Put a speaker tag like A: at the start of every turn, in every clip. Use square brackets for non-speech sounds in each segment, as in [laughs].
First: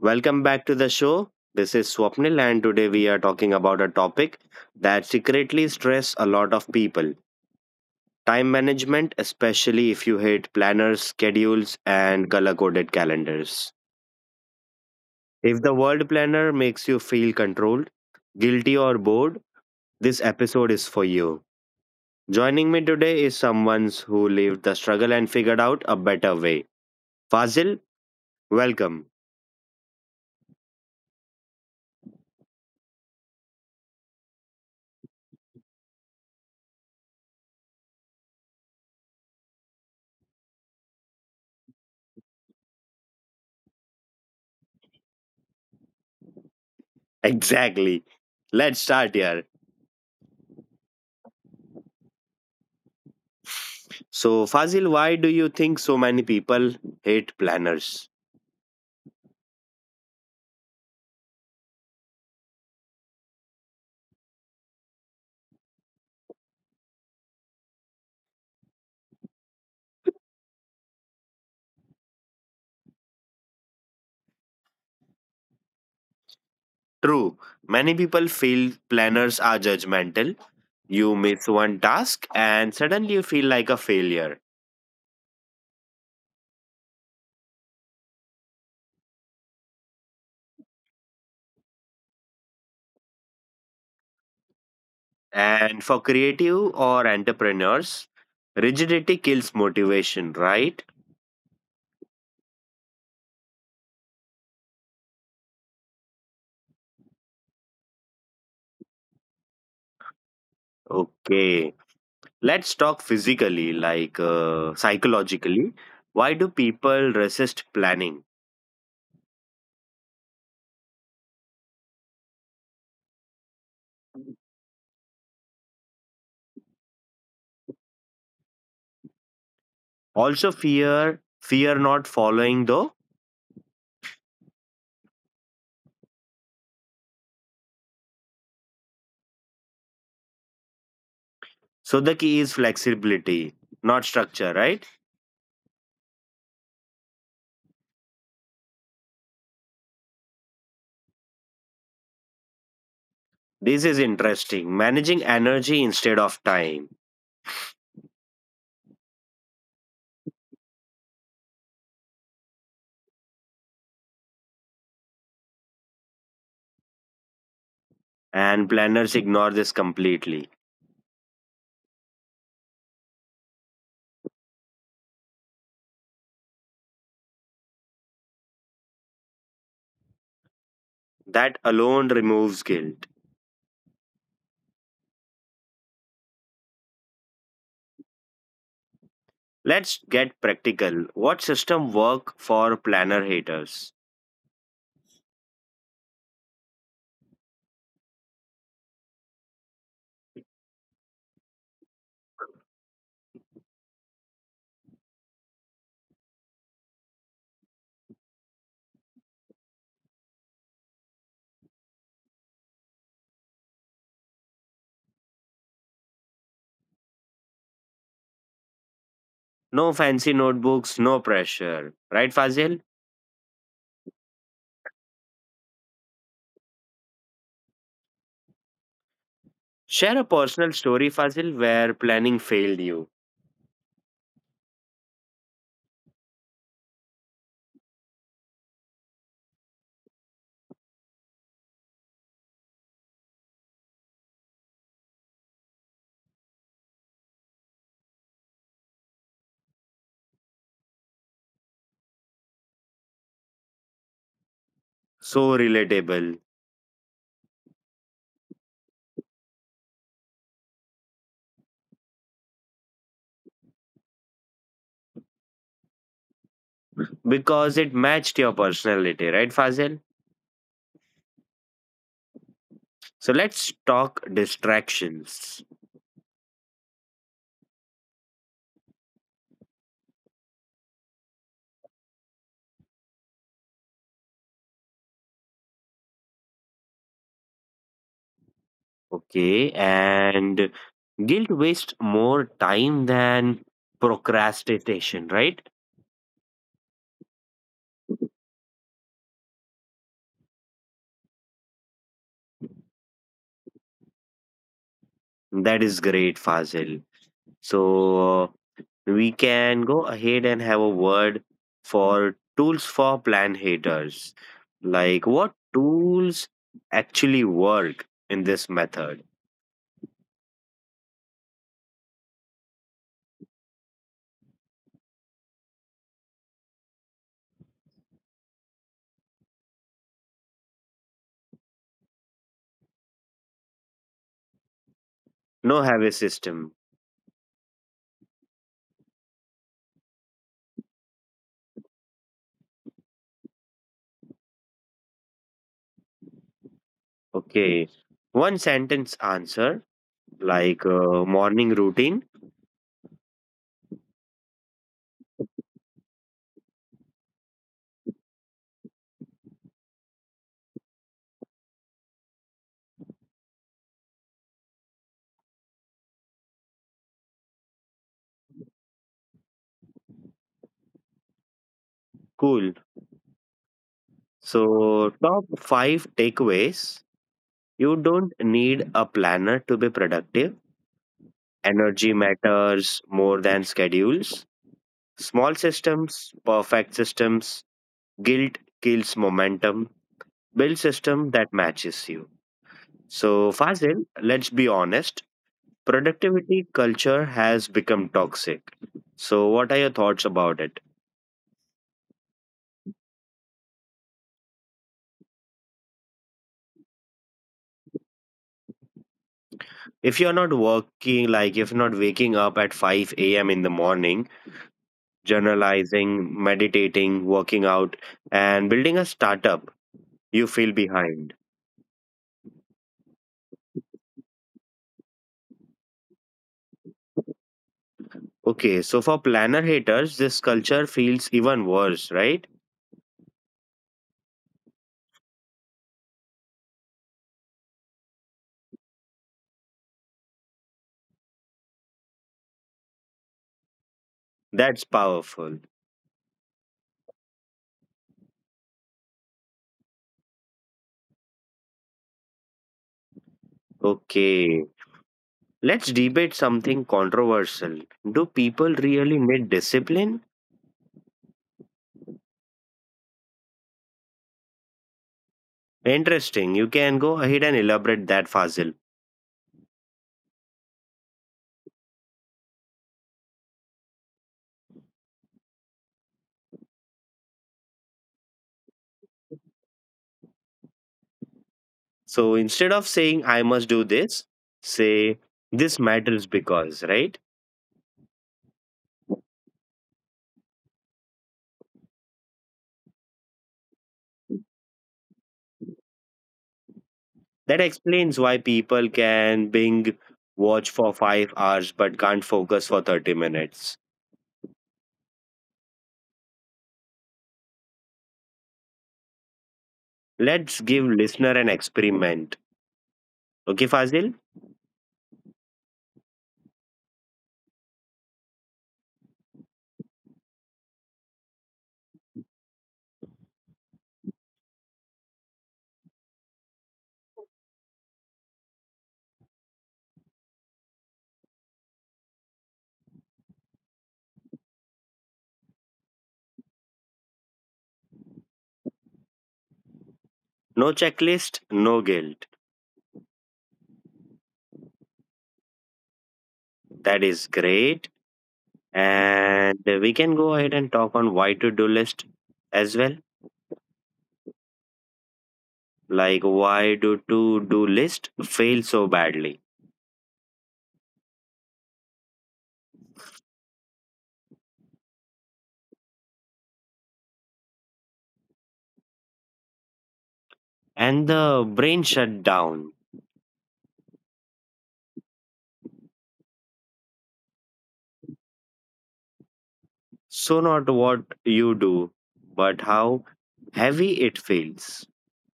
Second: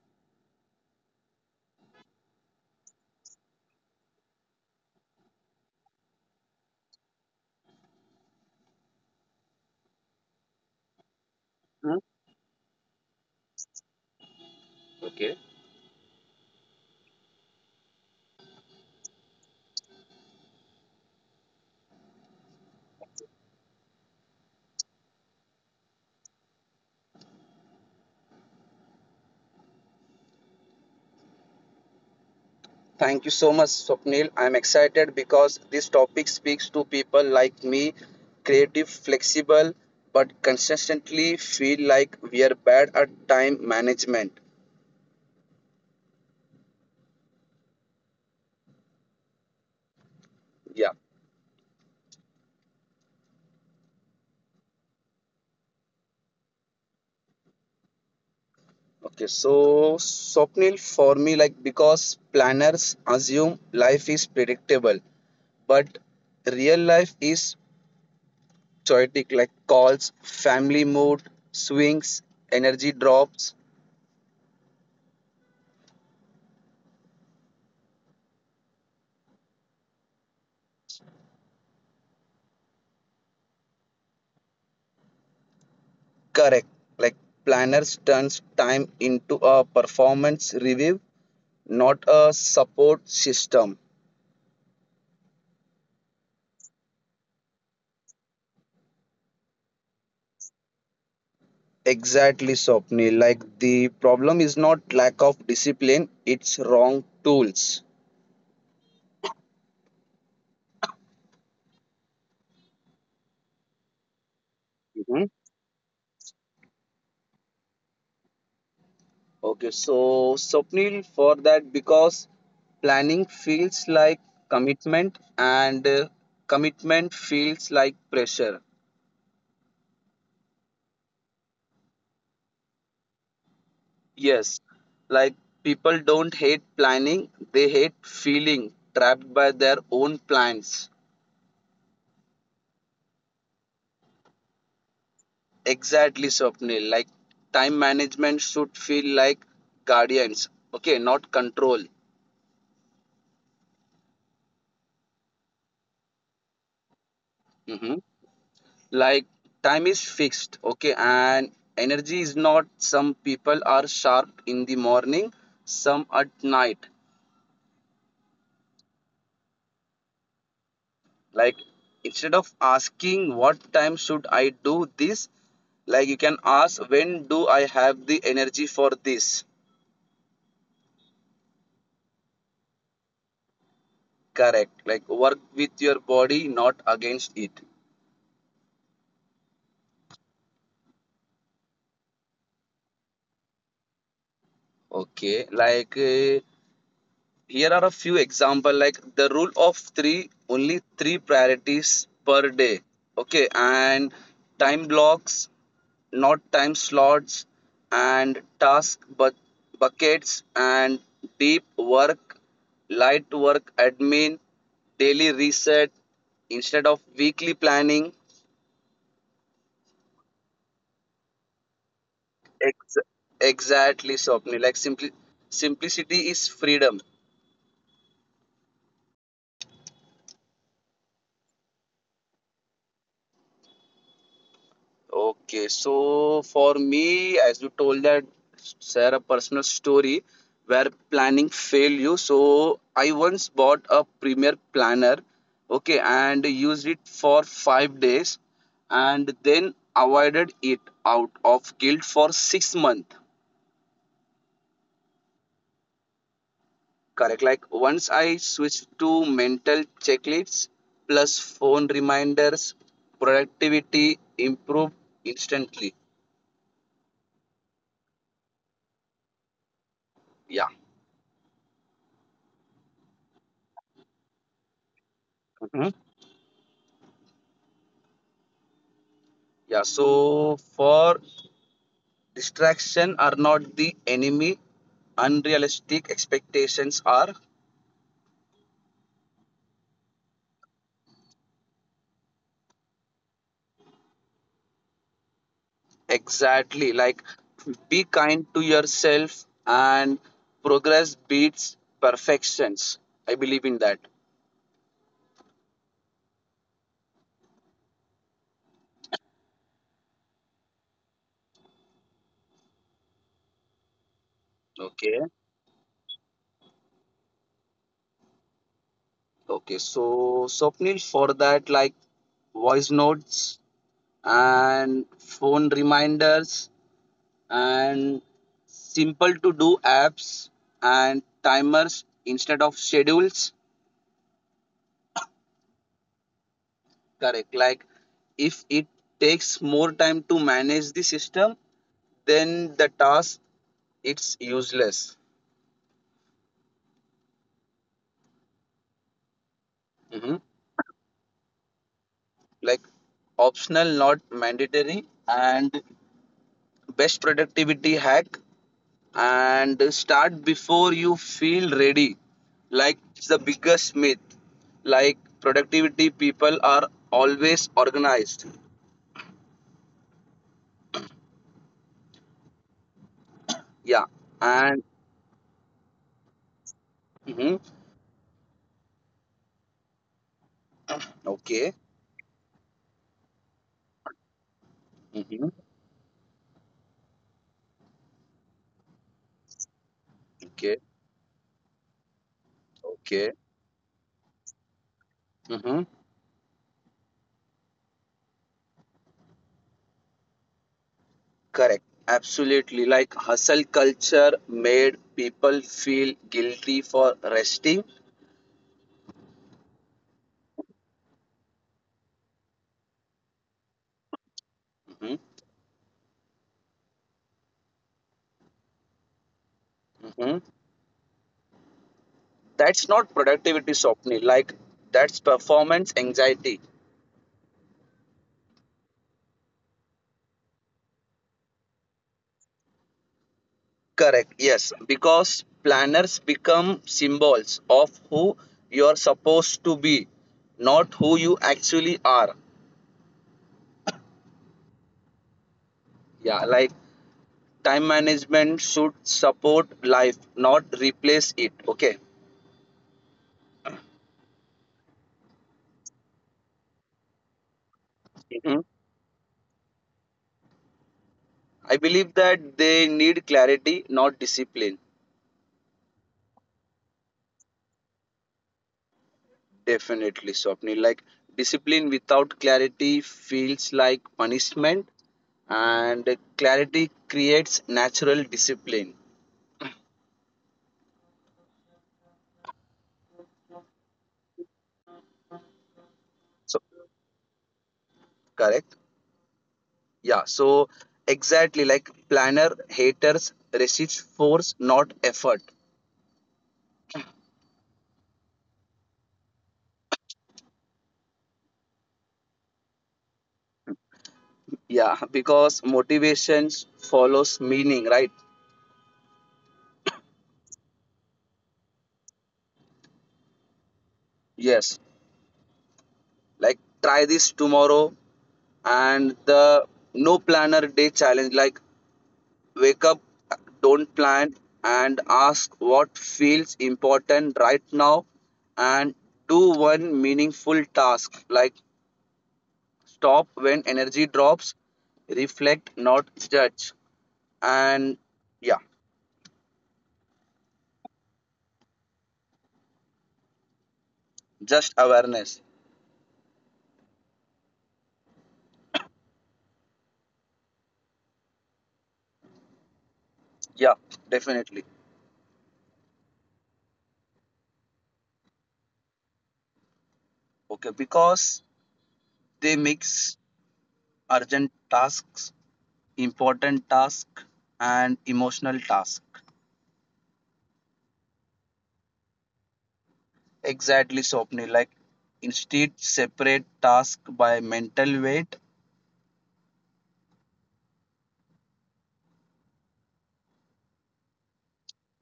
A: Welcome back to the show. This is Swapnil, and today we are talking about a topic that secretly stress a lot of people time management, especially if you hate planners, schedules,
B: Hmm?
A: and color coded calendars.
B: Okay.
A: If the world planner makes you feel controlled, guilty, or bored, this episode is for you. Joining me today is someone who lived the struggle and figured out a better way. Fazil, welcome.
B: Thank you so much, Swapnil. I'm excited because this topic speaks to people like me, creative, flexible, but consistently feel like we are bad at time management.
A: Exactly. Let's start here.
B: Yeah.
A: So, Fazil, why do you think so many people hate planners?
B: Okay. So, Swapnil, for me, like because planners assume life is predictable, but real life is chaotic, like calls, family mood, swings, energy drops.
A: True, many people feel planners are judgmental. You miss one task and suddenly you feel like a failure.
B: Correct. Like planners turns time into a performance review, not a support system.
A: And for creative or entrepreneurs, rigidity kills motivation, right?
B: Exactly, Swapnil. Like the problem is not lack of discipline, it's wrong tools.
A: Okay, let's talk physically, like
B: Mhm.
A: psychologically. Why do people resist planning?
B: Okay, so Swapnil, for that, because planning feels like commitment and commitment feels like pressure.
A: Also, fear not following the.
B: Yes, like people don't hate planning, they hate feeling trapped by their own plans.
A: So the key is flexibility, not structure, right?
B: Exactly, Swapnil. Like time management should feel like guardians, okay, not control.
A: This is interesting. Managing energy instead of time.
B: Hmm. Like time is fixed, okay, and energy is not. Some people are sharp in the morning, some at night,
A: And planners ignore this completely.
B: like instead of asking what time should I do this, like you can ask when do I have the energy for this.
A: That alone removes guilt.
B: Correct, like work with your body, not against it.
A: Let's get practical. What system work for planner haters?
B: Okay, like here are a few example, like the rule of 3, only 3 priorities per day, okay, and time blocks, not time slots, and task buckets, and deep work, light work admin, daily reset instead of weekly planning.
A: No fancy notebooks, no pressure. Right, Fazil?
B: Ex- Exactly, Swapni. Like simply, simplicity is freedom.
A: Share a personal story, Fazil, where planning failed you.
B: Okay, so for me, as you told that, share a personal story where planning failed you. So I once bought a Premier Planner, okay, and used it for 5 days, and then avoided it out of guilt for 6 months.
A: So relatable
B: Correct. Like once I switched to mental checklists plus phone reminders, productivity improved instantly.
A: because it matched your personality, right, Fazil?
B: Yeah.
A: So let's talk distractions.
B: Yeah, so for distraction are not the enemy. Unrealistic expectations are,
A: Okay, and guilt wastes more time than procrastination, right?
B: exactly, like be kind to yourself and progress beats perfections. I believe in that.
A: That is great, Fazil. So uh, we can go ahead and have a word for tools for plan haters. Like what
B: Okay.
A: tools actually work in this method?
B: Okay. So Swapnil, for that, like voice notes and phone reminders and simple to do apps and timers instead of schedules.
A: No have a system.
B: Correct, like if it takes more time to manage the system then the task, it's useless.
A: Okay. One sentence answer,
B: Mhm.
A: like morning routine.
B: Like optional, not mandatory, and best productivity hack, and start before you feel ready, like it's the biggest myth, like productivity people are always organized.
A: Cool.
B: Yeah.
A: So,
B: And
A: top five takeaways.
B: mhm.
A: You don't need a planner to be productive.
B: Okay.
A: Energy matters more than schedules. Small
B: Mhm.
A: systems, perfect systems, guilt kills momentum. Build
B: Okay.
A: system that matches you. So,
B: Okay.
A: Fazil, let's be honest.
B: Mhm.
A: Productivity culture has become toxic. So, what are your thoughts about it?
B: Correct. Absolutely. Like hustle culture made people feel guilty for resting.
A: If you're not working, like if not waking up at 5 a.m. in the morning,
B: Mhm,
A: journalizing, meditating, working out, and building a startup. You feel
B: mhm.
A: behind.
B: That's not productivity, Swapni. Like that's performance anxiety.
A: Okay, so for planner haters, this culture feels even worse, right?
B: Correct. Yes. Because planners become symbols of who you are supposed to be, not who you actually are.
A: That's powerful.
B: Yeah. Like time management should support life, not replace it. Okay.
A: Okay, let's debate something controversial. Do people
B: Mm-hmm.
A: really need discipline?
B: I believe that they need clarity, not discipline.
A: Interesting. You can go ahead and elaborate that, Fazil.
B: Definitely, Swapnil. Like discipline without clarity feels like punishment, and clarity creates natural discipline.
A: So instead of saying, I must do this, say, this matters because,
B: So
A: right?
B: correct. Yeah. So exactly, like planner haters resist force, not effort.
A: That explains why people can bing watch for 5 hours but can't focus for 30 minutes.
B: Yeah, because motivations follows meaning, right?
A: Let's give listener an experiment. Okay, Fazil?
B: Yes. Like try this tomorrow, and the no planner day challenge. Like wake up, don't plan, and ask what feels important right now, and do one meaningful task, like stop when energy drops, reflect, not judge. And yeah,
A: No checklist, no guilt.
B: just awareness.
A: That is great. And we can go ahead and talk on why to do list as well.
B: Yeah, definitely.
A: Like why do to do list fail so badly?
B: Okay, because they mix urgent tasks, important task, and emotional task.
A: And the brain shut down.
B: Exactly, Swapni. Like instead, separate task by mental weight,
A: So not what you do, but how heavy it feels.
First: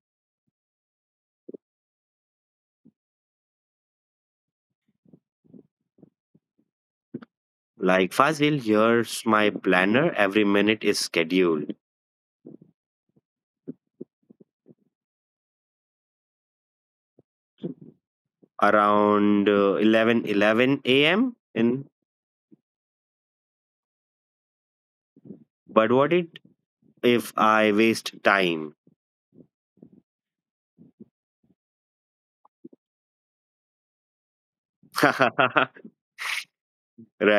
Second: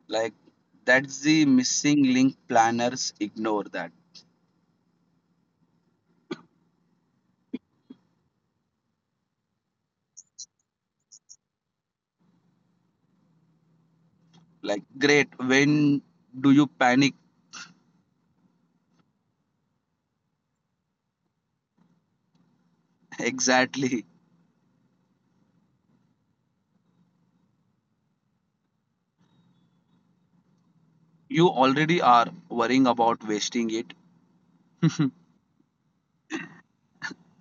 B: like that's the missing link planners ignore that.
A: Like Fazil, here's my planner. Every minute is scheduled
B: Like great, when do you panic
A: around 11 a.m in.
B: [laughs] exactly,
A: But what it if I waste time?
B: you already are worrying about wasting it.
A: [laughs]
B: [laughs]
A: Right.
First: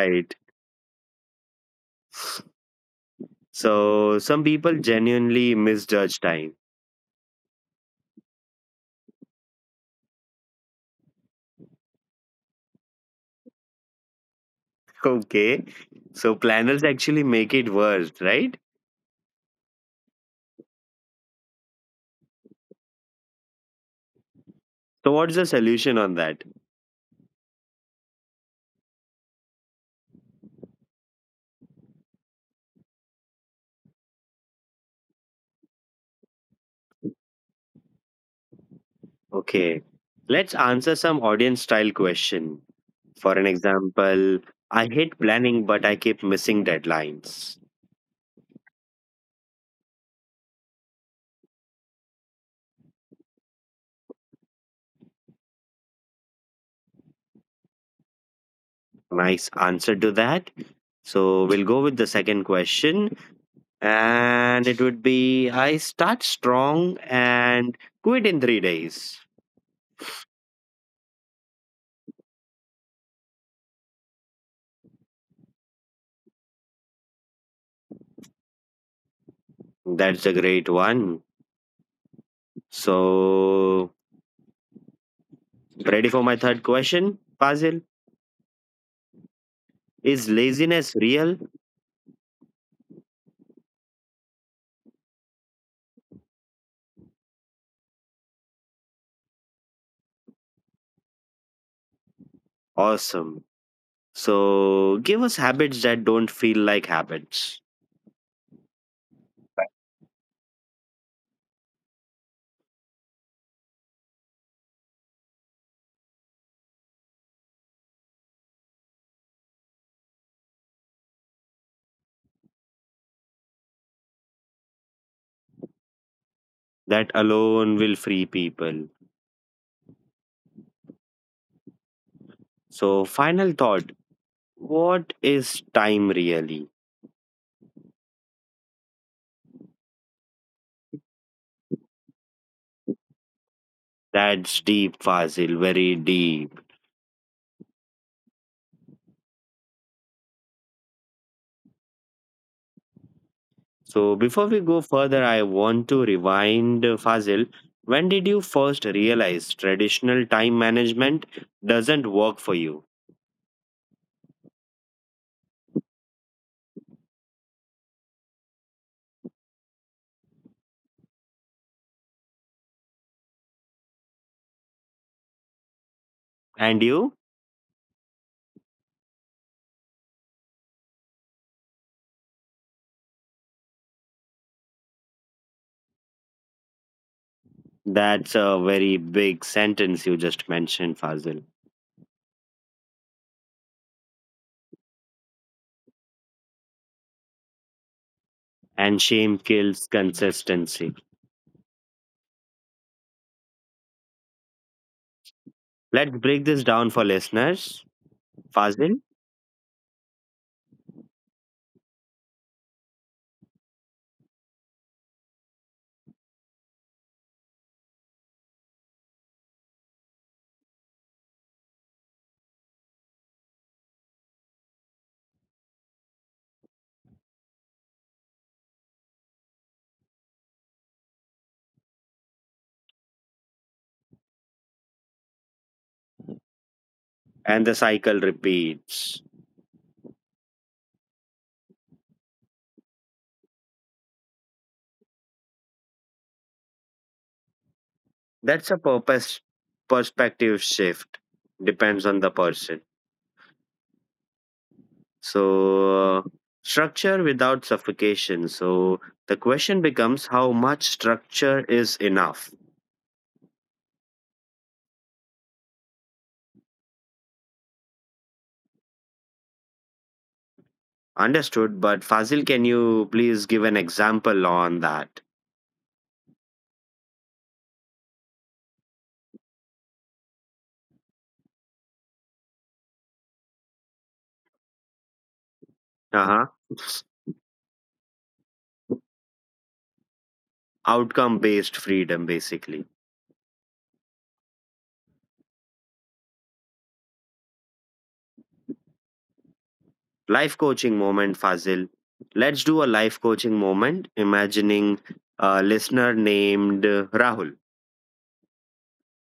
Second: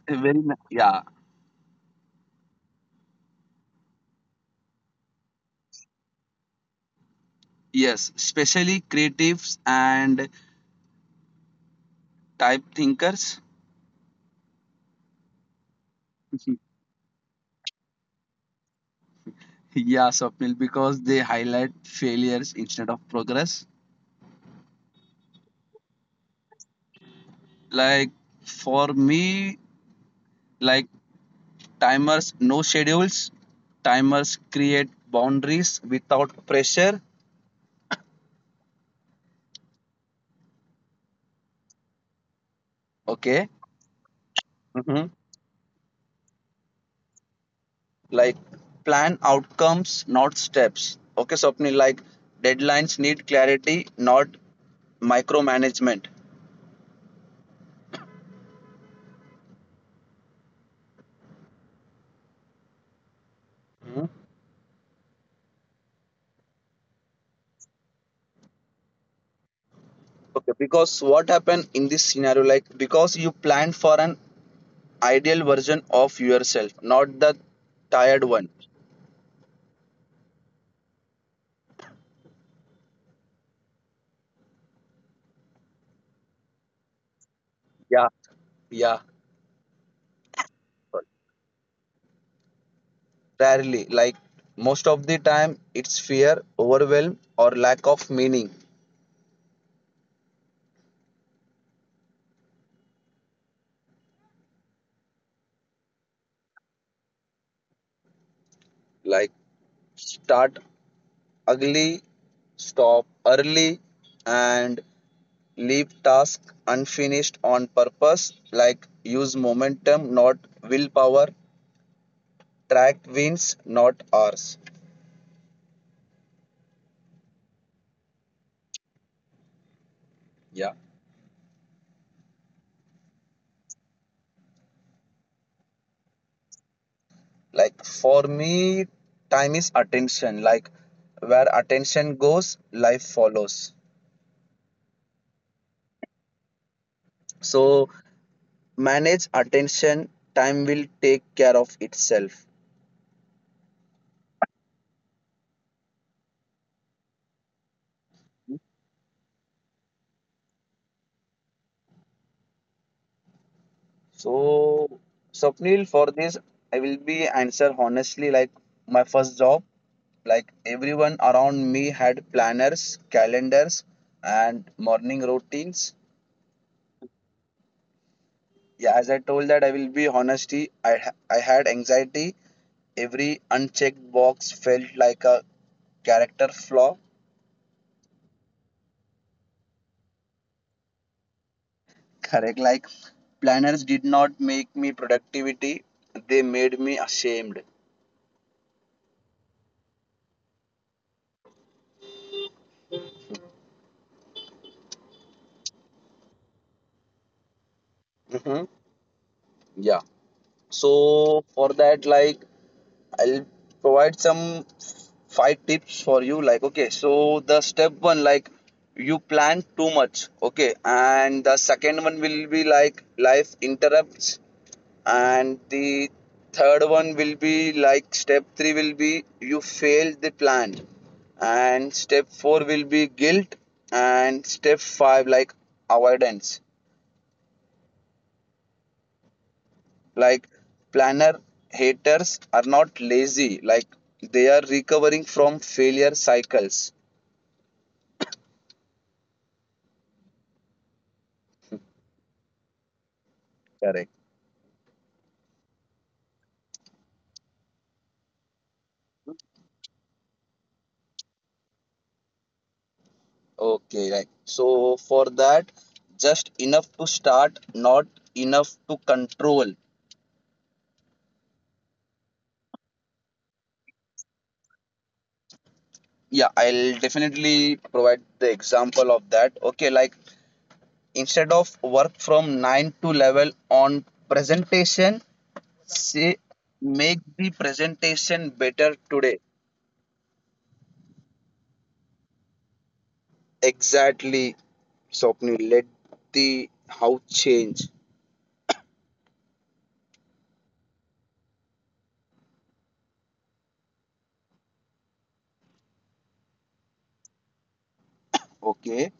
B: Yeah.
A: So some people genuinely misjudge time. [laughs]
B: Yes, especially creatives and type thinkers. [laughs]
A: Okay. So
B: Mhm.
A: planners actually make it worse, right?
B: Yeah, Swapnil, because they highlight failures instead of progress.
A: So what's the solution on that?
B: Like for me, like timers no schedules, timers create boundaries without pressure.
A: Okay. Let's answer some audience style question. For an
B: Okay.
A: example, I
B: Hmm.
A: hate planning but I keep missing deadlines.
B: Like plan outcomes, not steps. Okay, Swapnil, like deadlines need clarity, not micromanagement.
A: Nice answer to that. So we'll go with the second question.
B: Mhm.
A: And it would be I start strong and quit in 3 days.
B: Okay, because what happened in this scenario, like because you planned for an ideal version of yourself, not the tired one.
A: That's a great one. So, ready for my third question, Fazil?
B: Yeah,
A: Is laziness real?
B: rarely. Like most of the time, it's fear, overwhelm, or lack of meaning.
A: Awesome. So, give us habits that don't feel like habits.
B: Like start ugly, stop early, and leave tasks unfinished on purpose, like use momentum, not willpower, track wins, not hours.
A: That alone will free people.
B: Yeah.
A: So, final thought, what is time really?
B: Like for me, time is attention. Like where attention goes, life follows.
A: That's deep, Fazil, very deep.
B: So manage attention, time will take care of itself.
A: So before we go further, I want to rewind, Fazil. When did you first realize traditional time management doesn't work for you?
B: So Swapnil, for this, I will be answer honestly. Like my first job, like everyone around me had planners, calendars, and morning routines.
A: And you?
B: Yeah, as I told that I will be honesty, I had anxiety. Every unchecked box felt like a character flaw.
A: That's a very big sentence you just mentioned, Fazil.
B: [laughs] Correct. Like planners did not make me productivity; they made me ashamed.
A: And shame kills consistency. Let's break this down for listeners,
B: Hmm.
A: Fazil.
B: Yeah. So for that, like I'll provide some five tips for you. Like, okay, so the step one, like, you plan too much, okay, and the second one will be like life interrupts, and the third one will be like step three will be you failed the plan, and step four will be guilt, and step five, like avoidance.
A: And the cycle repeats.
B: Like planner haters are not lazy, like they are recovering from failure cycles.
A: That's a purpose perspective shift. Depends on the person.
B: Correct.
A: So, uh, structure without suffocation. So, the question becomes how much structure is enough?
B: Okay, right, so for that, just enough to start, not enough to control.
A: Understood, but Fazil, can you please give an example on that?
B: Yeah, I'll definitely provide the example of that. Okay, like instead of work from 9 to level on presentation,
A: Uh
B: say
A: huh.
B: make the presentation better today.
A: Outcome based freedom, basically.
B: Exactly, Swapnil. Let the house change.
A: Life coaching moment, Fazil. Let's do a life coaching moment, imagining a listener named Rahul.
B: Okay.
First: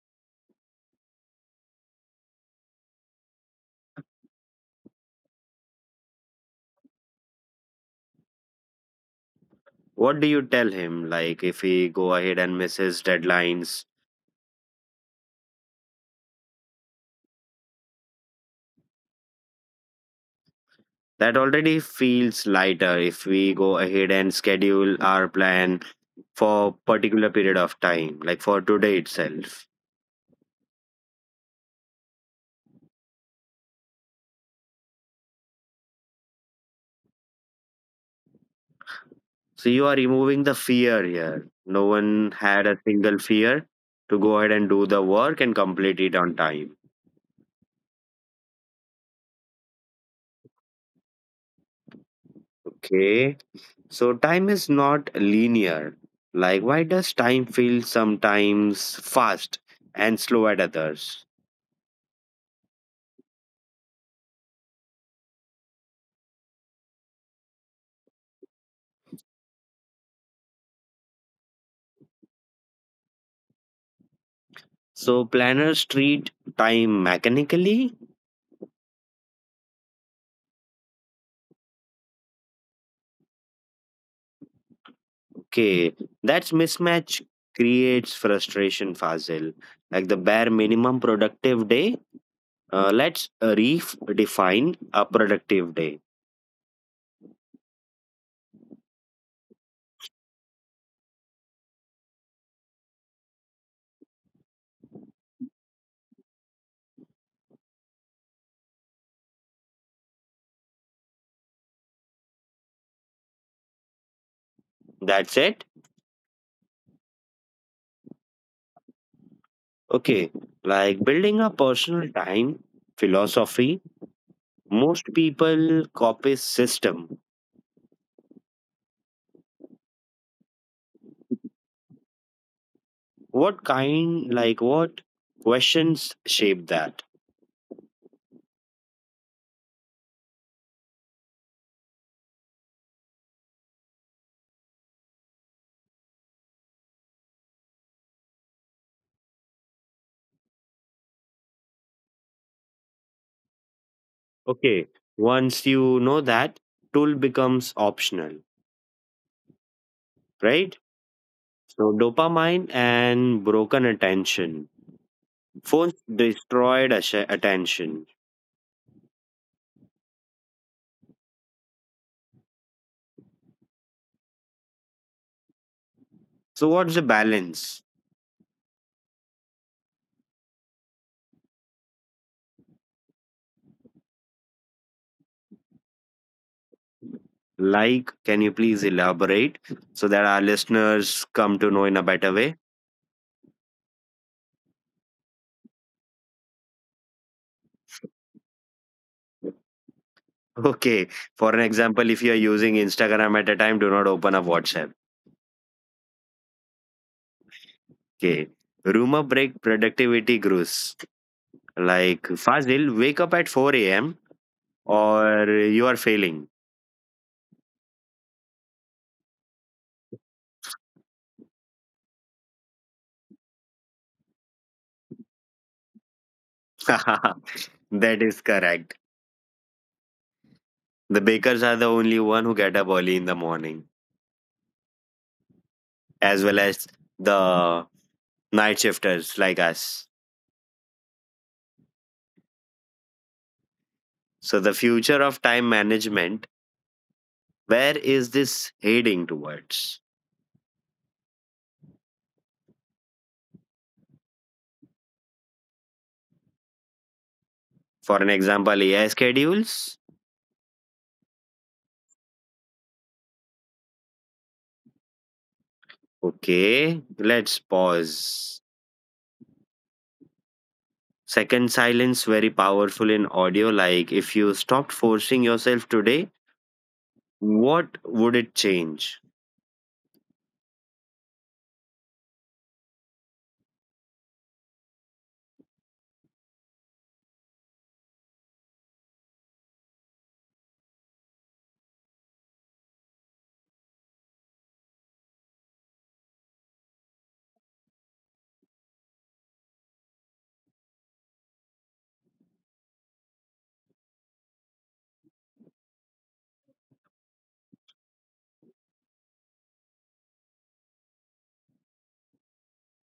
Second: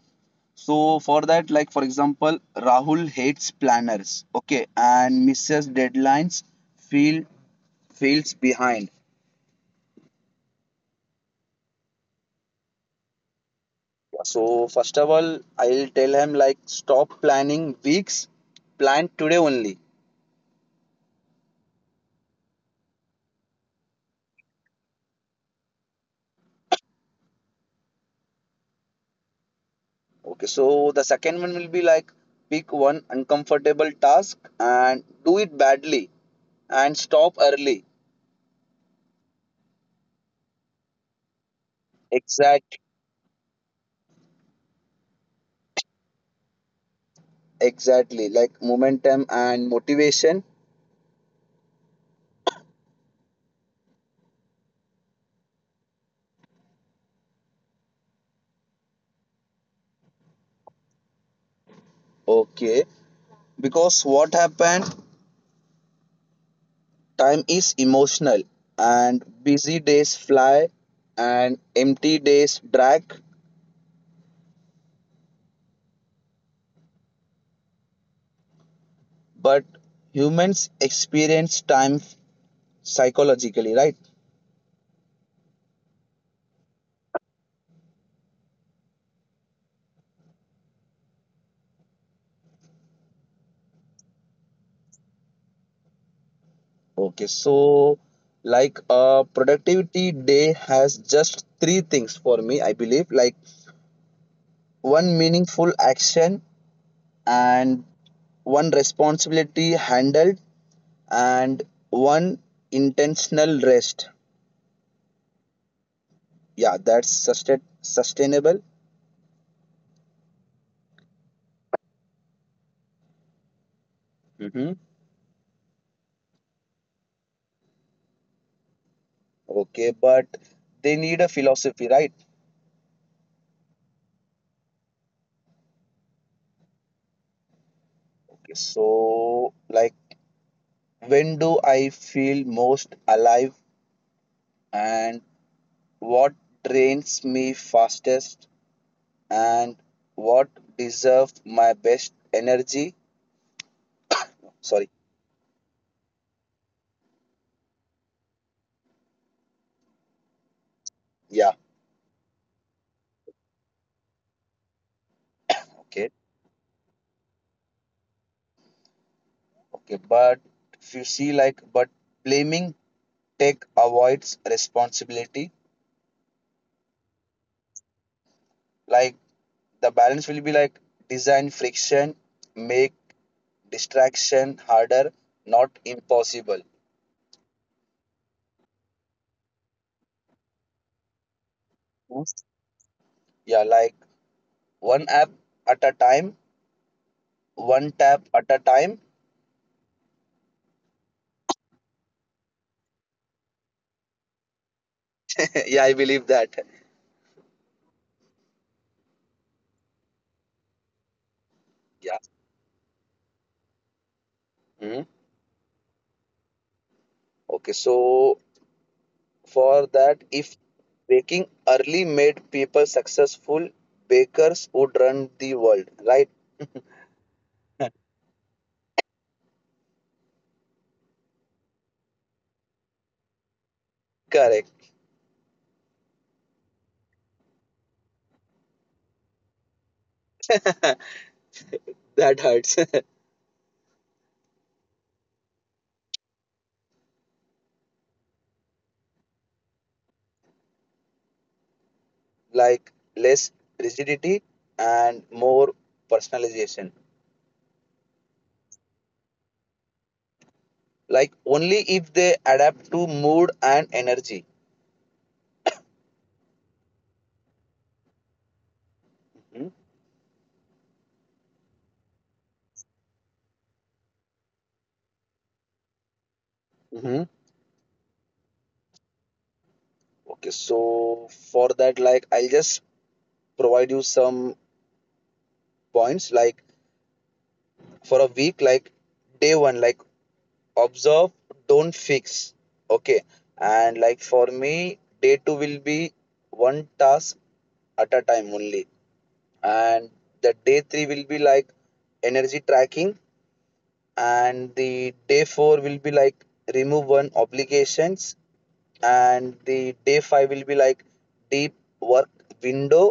B: So for that, like for example, Rahul hates planners. Okay, and misses deadlines. Feel Feels behind.
A: What do you tell him? Like, if he go ahead and misses deadlines,
B: So first of all, I'll tell him like stop planning weeks, plan today only.
A: that already feels lighter if we go ahead and schedule our plan for particular period of time, like for today itself.
B: Okay, so the second one will be like pick one uncomfortable task and do it badly and stop early.
A: So you are removing the fear here. No one had a
B: Exactly.
A: single fear to go ahead and do the work and complete it on time.
B: Exactly, like momentum and motivation.
A: Okay. So time is not linear. Like why does time feel sometimes fast and slow at others?
B: Okay, because what happened? Time is emotional, and busy days fly, and empty days drag.
A: So planners treat time mechanically.
B: But humans experience time psychologically, right?
A: Okay, that mismatch creates frustration, Fazil. Like the bare minimum productive day, let's redefine a productive day.
B: Okay, so like a productivity day has just three things for me, I believe, like one meaningful action, and one responsibility handled, and one intentional rest.
A: That's it.
B: Yeah, that's sustainable.
A: Okay, like building a personal time philosophy.
B: Mm-hmm.
A: Most people copy system.
B: Okay, but they need a philosophy, right?
A: What kind, like what questions shape that?
B: Okay, so like when do I feel most alive, and what drains me fastest, and what deserves my best energy?
A: Okay,
B: Sorry,
A: once you know that, tool becomes optional, right?
B: yeah,
A: So dopamine and broken attention. Phones
B: okay,
A: destroyed attention.
B: okay, but if you see like, but blaming tech avoids responsibility,
A: So, what's the balance?
B: like the balance will be like design friction, make distraction harder, not impossible.
A: Like, can you please elaborate so that our listeners come to know in a better
B: Yes.
A: way? [laughs]
B: Yeah, like one app at a time, one tap at a time.
A: Okay. For an example, if you are using Instagram at a time, do not open up WhatsApp.
B: [laughs] Yeah, I believe that.
A: Okay. Rumor break productivity grows.
B: Yeah.
A: Like, Fazil, wake up at 4 a.m.
B: Mhm.
A: or you are failing.
B: Okay, so for that, if baking early made people successful, bakers would run the world, right?
A: [laughs] That is correct. The bakers are the only one who get up early in the morning,
B: Correct.
A: as well as the night shifters like us.
B: [laughs] That hurts. [laughs]
A: So, the future of time management, where is this heading towards?
B: Like less rigidity and more personalization.
A: For an example, AI schedules.
B: Like only if they adapt to mood and energy.
A: Okay, let's pause.
B: Hmm.
A: Second, silence very powerful in audio. Like if you stopped forcing yourself today,
B: Hmm.
A: what would it change?
B: Okay, so for that, like I'll just provide you some points, like for a week, like day one, like observe, don't fix, okay, and like for me day two will be one task at a time only, and the day three will be like energy tracking, and the day four will be like remove one obligations, and the day 5 will be like deep work window,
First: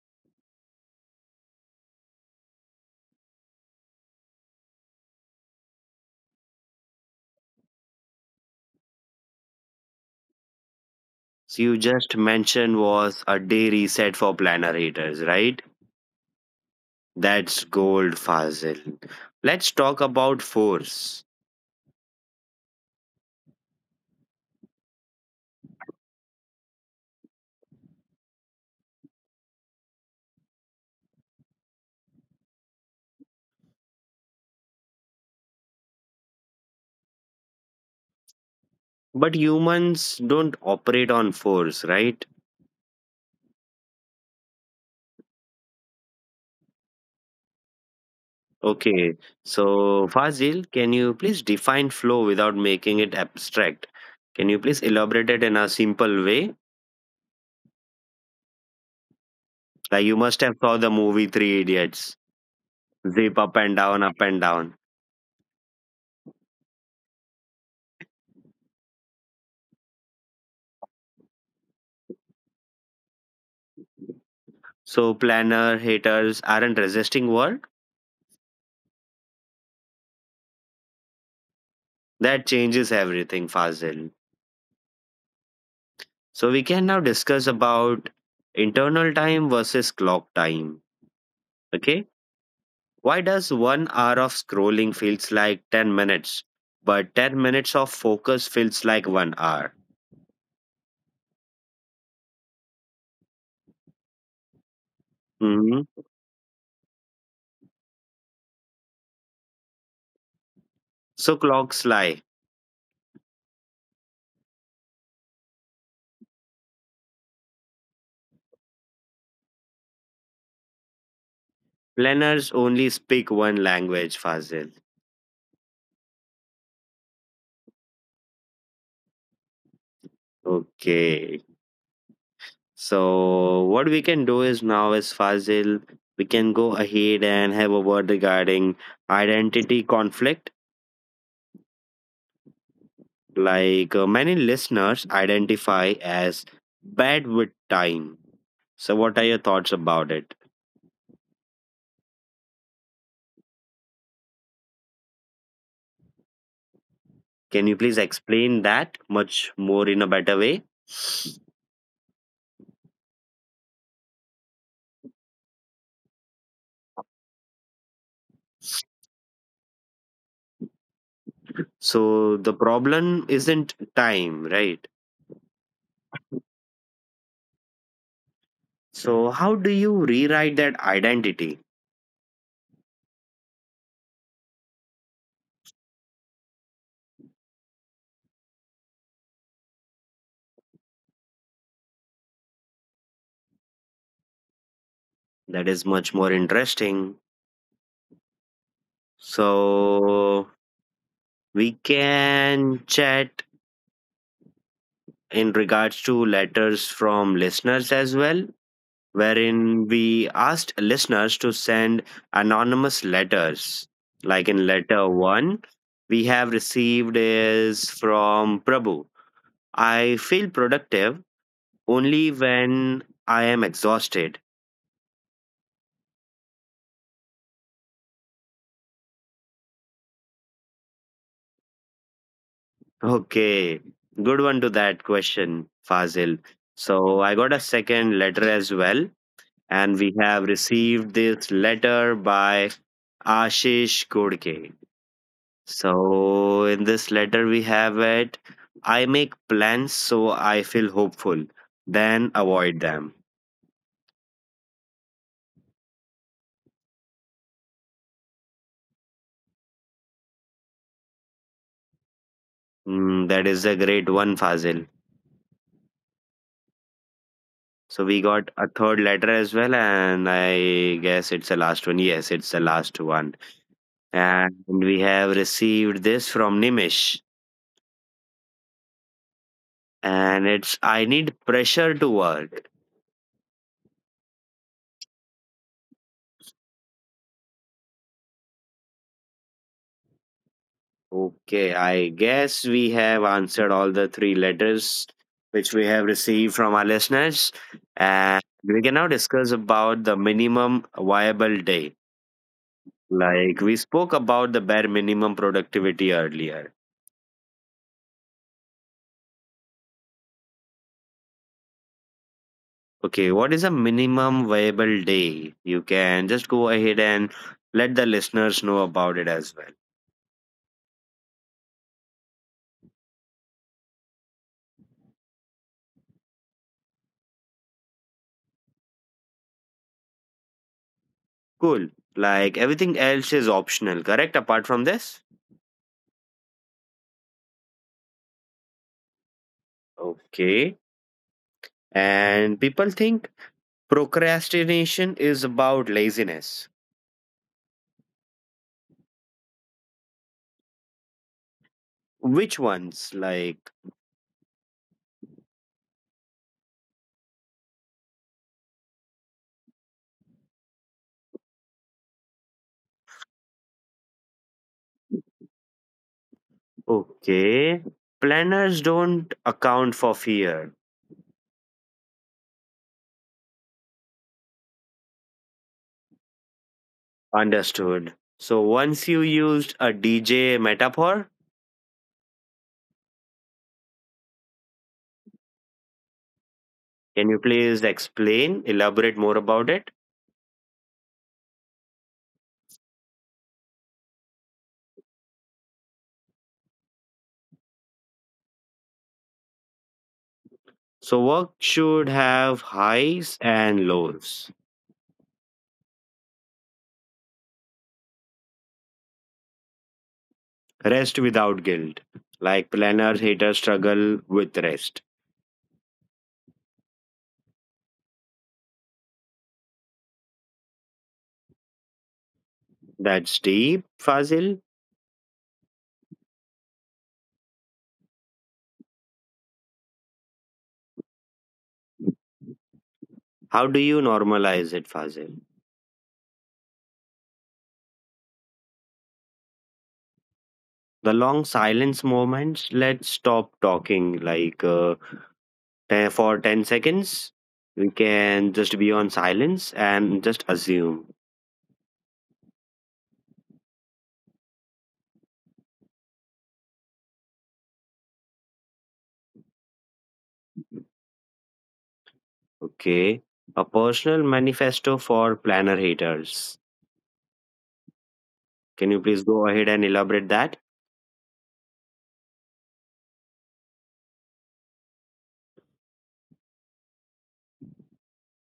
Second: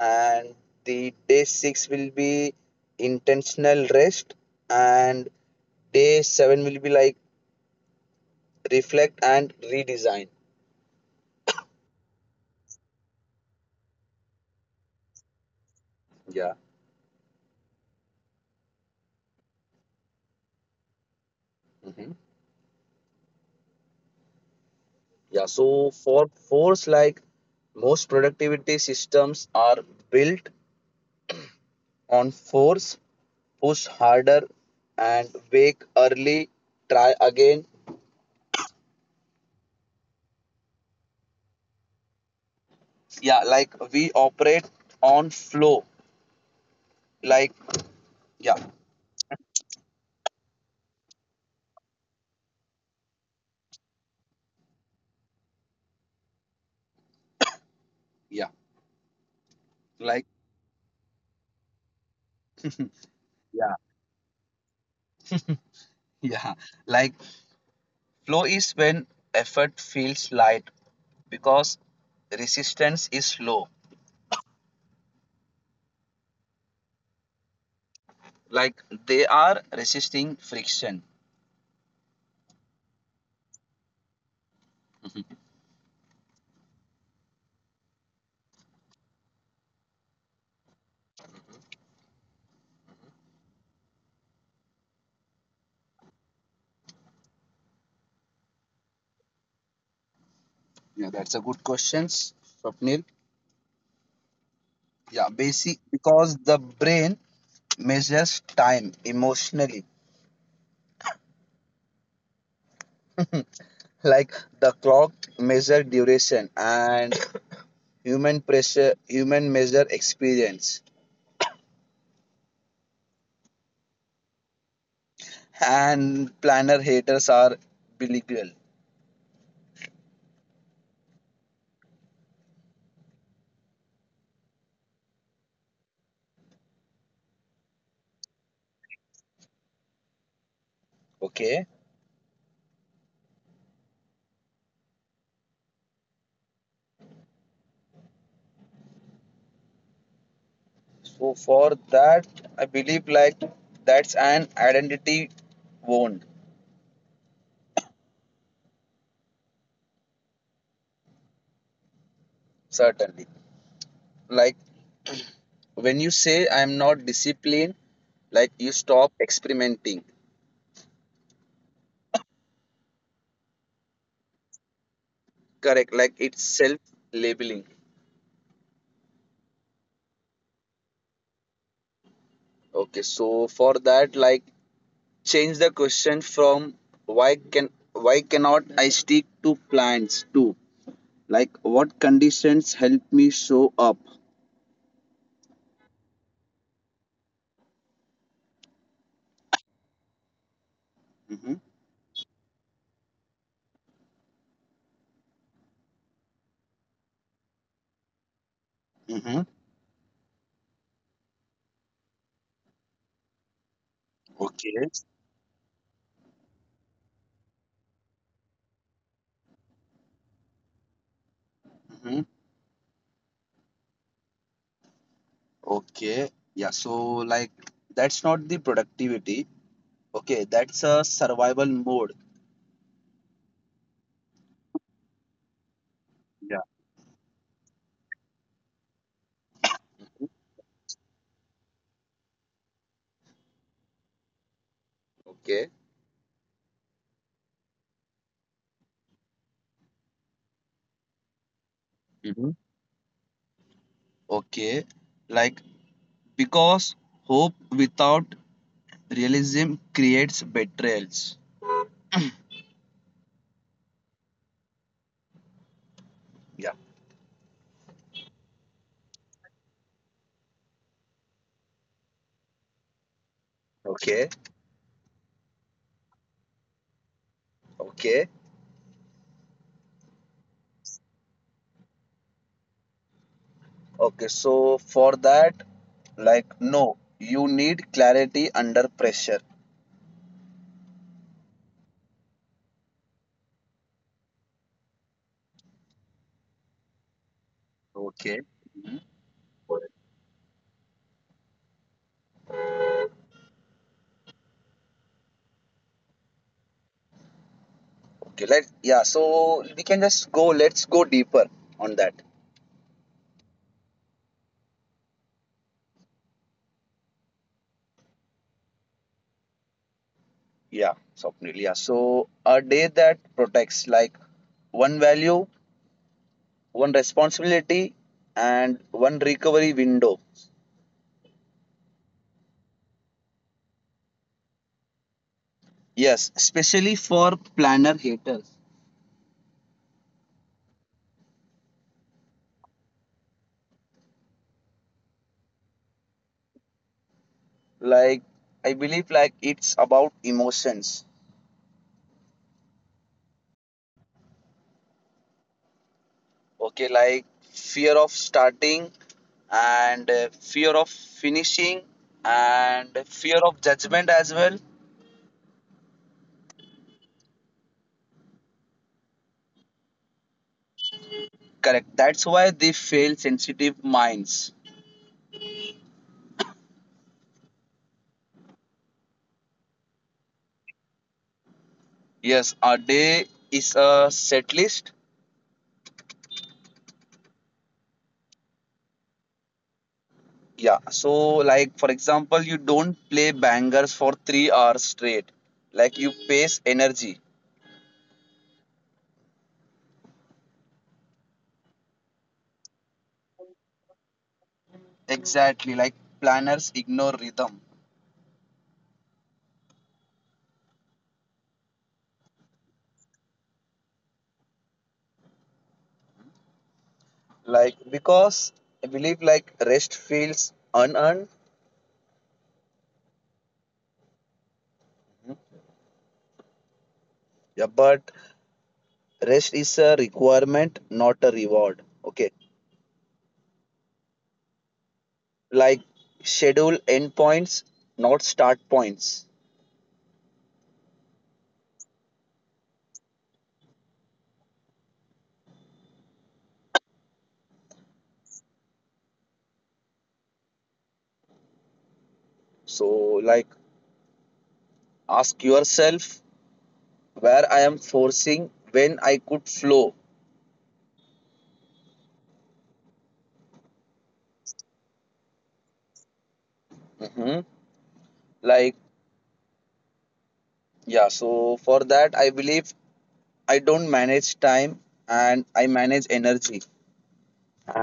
B: and the day 6 will be intentional rest, and day 7 will be like reflect and redesign.
A: So you just mentioned was a day reset for planner haters, right?
B: Yeah.
A: That's gold, Fazil. Let's talk about force.
B: Hmm. Yeah, so for force, like most productivity systems are built on force, push harder, and wake early, try again.
A: But humans don't operate on force, right?
B: Yeah, like we operate on flow, like yeah.
A: Okay, so Fazil, can you please define flow without making it abstract? Can you please elaborate it in a simple way?
B: Yeah,
A: Like you
B: like
A: must have saw the movie Three Idiots, zip up
B: yeah.
A: and down, up and down.
B: [laughs] Yeah, like flow is when effort feels light because resistance is low.
A: So planner haters aren't resisting work.
B: Like they are resisting friction.
A: That changes everything, Fazil.
B: Mhm.
A: So we can now discuss about internal time versus clock time. Okay. Why does 1 hour of scrolling feels like 10 minutes, but 10 minutes of focus feels like one hour?
B: Yeah, that's a good question, Swapnil. Yeah, basic
A: hmm
B: because the brain measures time emotionally.
A: So clocks lie.
B: Like the clock measure duration, and human pressure human measure experience.
A: Planners only speak one language, Fazil.
B: And planner haters are bilingual.
A: Okay. So what we can do is now is Fazil, we can go ahead and have a word regarding identity conflict.
B: Okay.
A: Like many listeners identify as bad with time. So what are your thoughts about it?
B: So for that, I believe like that's an identity wound,
A: Can you please explain that much more in a better way?
B: certainly. Like when you say I'm not disciplined, like you stop experimenting.
A: So, the problem isn't time, right?
B: Correct. Like it's self labeling.
A: So, how do you rewrite that identity?
B: Okay. So for that, like change the question from why can, why cannot I stick to plans, to like what conditions help me show up?
A: That is much more interesting. So,
B: Mm-hmm.
A: we can chat in regards to letters from listeners as well,
B: Mm-hmm.
A: wherein we asked listeners to send anonymous letters. Like in
B: Okay.
A: letter one, we have received is from Prabhu: I feel productive
B: Mhm.
A: only when I am exhausted.
B: Okay, yeah, so like that's not the productivity. Okay, that's a survival mode.
A: Okay, good one to that question, Fazil.
B: Yeah.
A: So I got a second letter as well, and we have received this letter by Ashish Kodke.
B: Okay.
A: So in this letter, we have it: I make plans so I feel hopeful, then
B: Hmm.
A: avoid them.
B: Okay, like because hope without realism creates betrayals.
A: Mm, that is a great one, Fazil.
B: Yeah.
A: So we got a third letter as well, and I guess it's the last one. Yes, it's the last one.
B: Okay.
A: And we have received this from Nimish.
B: Okay.
A: And it's: I need pressure to work.
B: Okay. So for that, like no, you need clarity under pressure.
A: Okay, I guess we have answered all the three letters which we have received from our listeners.
B: Okay.
A: And we can now discuss about the minimum viable day. Like we spoke about the bare minimum productivity earlier.
B: Okay. Let yeah. So we can just go. Let's go deeper on that.
A: Okay, what is a minimum viable day? You can just go ahead and let the listeners know about it as well.
B: Yeah, Swapnil. Yeah. So a day that protects like one value, one responsibility, and one recovery window.
A: Cool. Like everything else is optional, correct? Apart from this?
B: Yes, especially for planner haters.
A: Okay. And people think procrastination is about laziness.
B: Like I believe like it's about emotions.
A: Which ones? Like,
B: Okay, like fear of starting, and fear of finishing, and fear of judgment as well.
A: okay. Planners don't account for fear.
B: Correct. That's why they fail sensitive minds.
A: Understood. So once you used a DJ metaphor,
B: Yes, a day is a set list.
A: can you please explain, elaborate more about it?
B: Yeah, so like for example, you don't play bangers for 3 hours straight. Like you pace energy.
A: So work should have highs and lows.
B: Exactly. Like planners ignore rhythm.
A: Rest without guilt. Like planners haters struggle with rest.
B: Like because I believe like rest feels unearned.
A: That's deep, Fazil.
B: Yeah, but rest is a requirement, not a reward. Okay.
A: How do you normalize it, Fazil?
B: Like schedule endpoints, not start points.
A: The long silence moments. Let's stop talking like for 10 seconds. We can just be on silence and just assume.
B: So like ask yourself where I am forcing when I could flow.
A: Okay. A personal manifesto for planner haters.
B: Hmm.
A: Can you please
B: Like
A: go ahead and elaborate that?
B: yeah, so for that, I believe I don't manage time, and I manage energy,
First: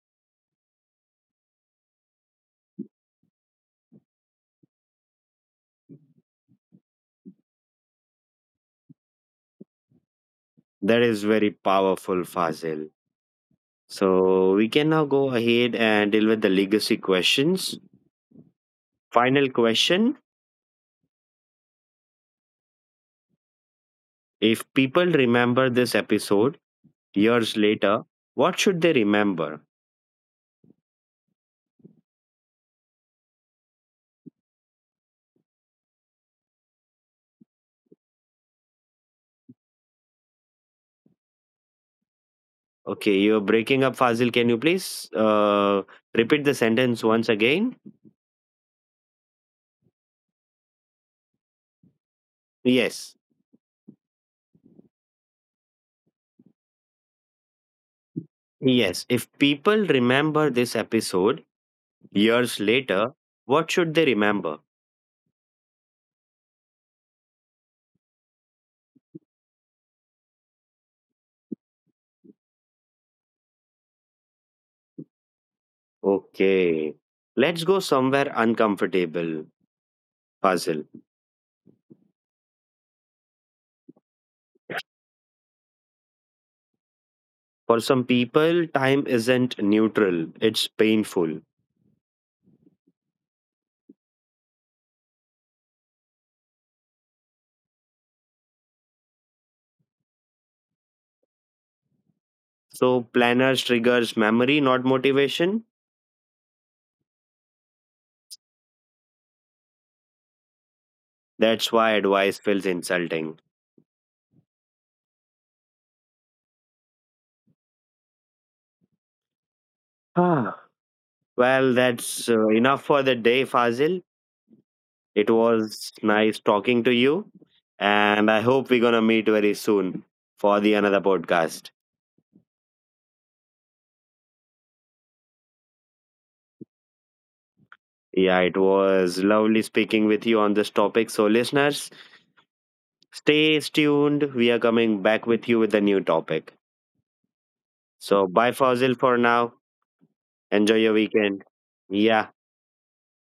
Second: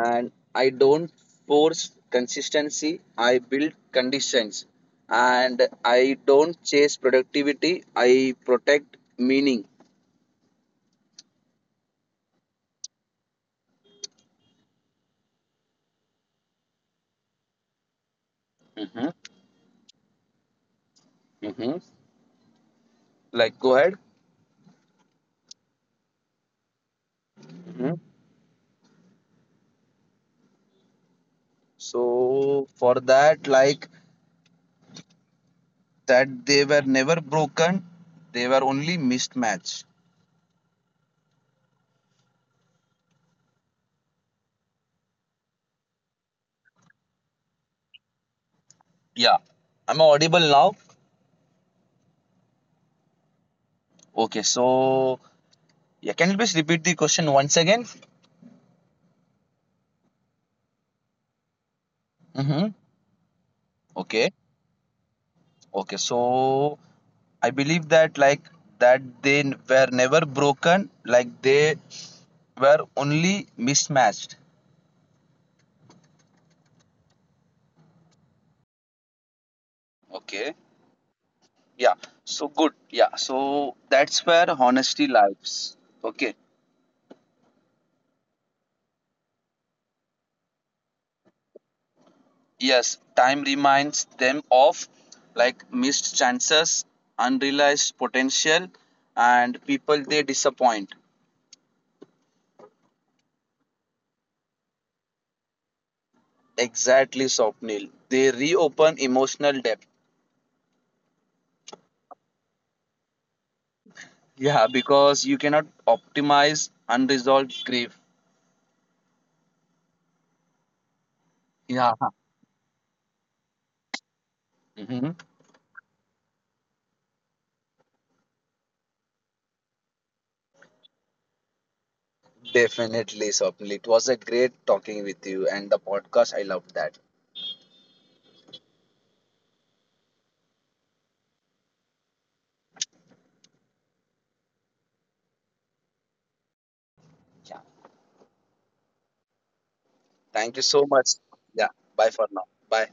B: and I don't force consistency. I build conditions, and I don't chase productivity. I protect meaning.
A: That is very powerful, Fazil. So we can now go ahead and deal with the legacy questions.
B: Hmm.
A: Final question:
B: Hmm. Like, go ahead.
A: If people remember this episode years later,
B: Hmm.
A: what should they remember?
B: So for that, like that, they were never broken. They were only mismatched.
A: Okay, you're breaking up, Fazil. Can you please repeat the sentence once again?
B: Yeah, I'm audible now.
A: Yes.
B: Okay, so yeah, can you please repeat the question once
A: Yes.
B: again?
A: If people remember this episode years later,
B: Mm-hmm.
A: what should they remember?
B: Okay. Okay. So I believe that like that were never broken, like they were only mismatched.
A: Okay. Let's go somewhere uncomfortable, Fazil.
B: Okay. Yeah. So good. Yeah. So that's where honesty lives. Okay.
A: For some people, time isn't neutral, it's painful.
B: Yes. Time reminds them of like missed chances, unrealized potential, and people they disappoint.
A: So, planners triggers memory, not motivation.
B: Exactly, Sopnil. They reopen emotional depth.
A: That's why advice feels insulting.
B: Yeah, because you cannot optimize unresolved grief.
A: Ah. Well, that's
B: Yeah.
A: enough for the day, Fazil. It
B: Hmm.
A: was nice talking to you. And I hope we're going to meet very soon for the another podcast.
B: Definitely, Swapnil. It was a great talking with you and the podcast. I loved that.
A: Yeah, it was lovely speaking with you on this topic. So, listeners, stay tuned. We are coming back with you with a new topic.
B: Yeah.
A: So, bye, Fazil, for now. Enjoy
B: Thank
A: your
B: you so
A: weekend.
B: much. Yeah.
A: Yeah.
B: Bye for now. Bye.